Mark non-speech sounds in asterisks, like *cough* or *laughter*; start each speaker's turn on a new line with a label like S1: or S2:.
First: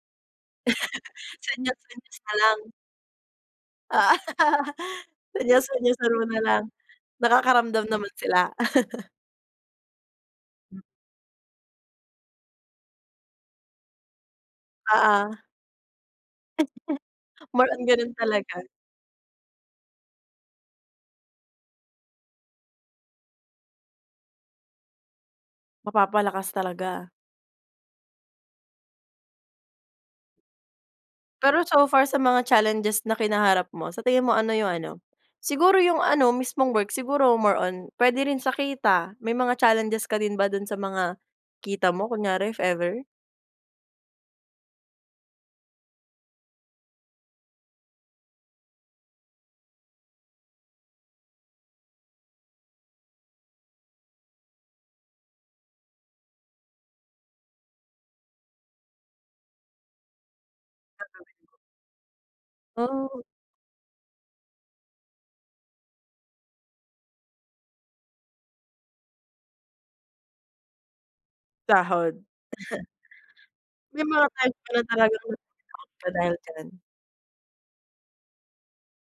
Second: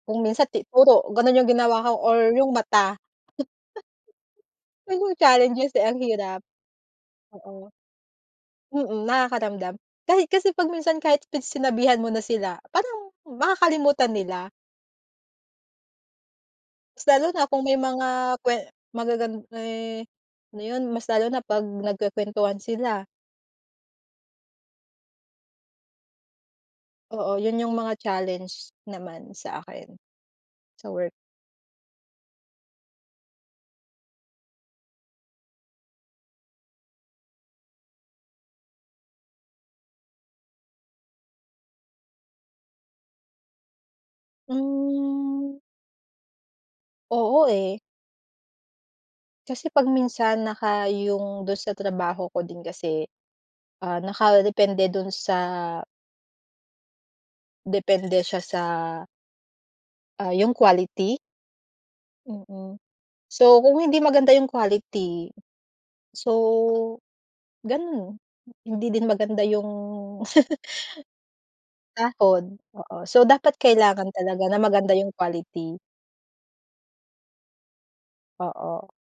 S1: Kung minsan, ti puro ganon
S2: *laughs*
S1: yung ginawa ko
S2: Senyas-senyas
S1: or
S2: na
S1: yung
S2: lang.
S1: mata. *chuckles*
S2: *laughs*
S1: Mhm, challenges eh, ang
S2: Senyas-senyasan mo na
S1: hirap.
S2: lang.
S1: Oo.
S2: Nakakaramdam naman sila?
S1: Mm,
S2: *laughs*
S1: nakakaramdam. Kahit kasi pag minsan, kahit pinagsinabihan mo na sila, parang makakalimutan nila.
S2: Ah, ah.
S1: Mas lalo na
S2: *laughs*
S1: kung
S2: More
S1: may
S2: on
S1: mga
S2: ganun
S1: kwe
S2: talaga.
S1: magagan eh, ano yun, mas lalo na pag nagkukwentuhan sila.
S2: Mapapalakas talaga.
S1: Oo. Yun yung mga challenge naman sa akin, sa work.
S2: Pero so far sa mga challenges na kinaharap mo, sa tingin mo ano yung ano, siguro yung ano mismong work, siguro more on puwede rin sa kita may mga challenges ka din ba dun sa mga kita mo kunyari if ever?
S1: Hmm. Oo, eh. Kasi 'pag minsan, naka yung dun sa trabaho ko din kasi, ah, nakadepende dun sa depende siya sa, ah, yung quality.
S2: Gagawin mo.
S1: Mm,
S2: Oh.
S1: so kung hindi maganda yung quality, so ganun, hindi din maganda yung *laughs*
S2: Sahod.
S1: Sahod.
S2: *chuckles*
S1: Oo, so dapat
S2: May
S1: kailangan
S2: mga
S1: talaga
S2: times
S1: na
S2: na
S1: maganda yung
S2: talagang na-out
S1: quality.
S2: ka dahil diyan?
S1: Oo.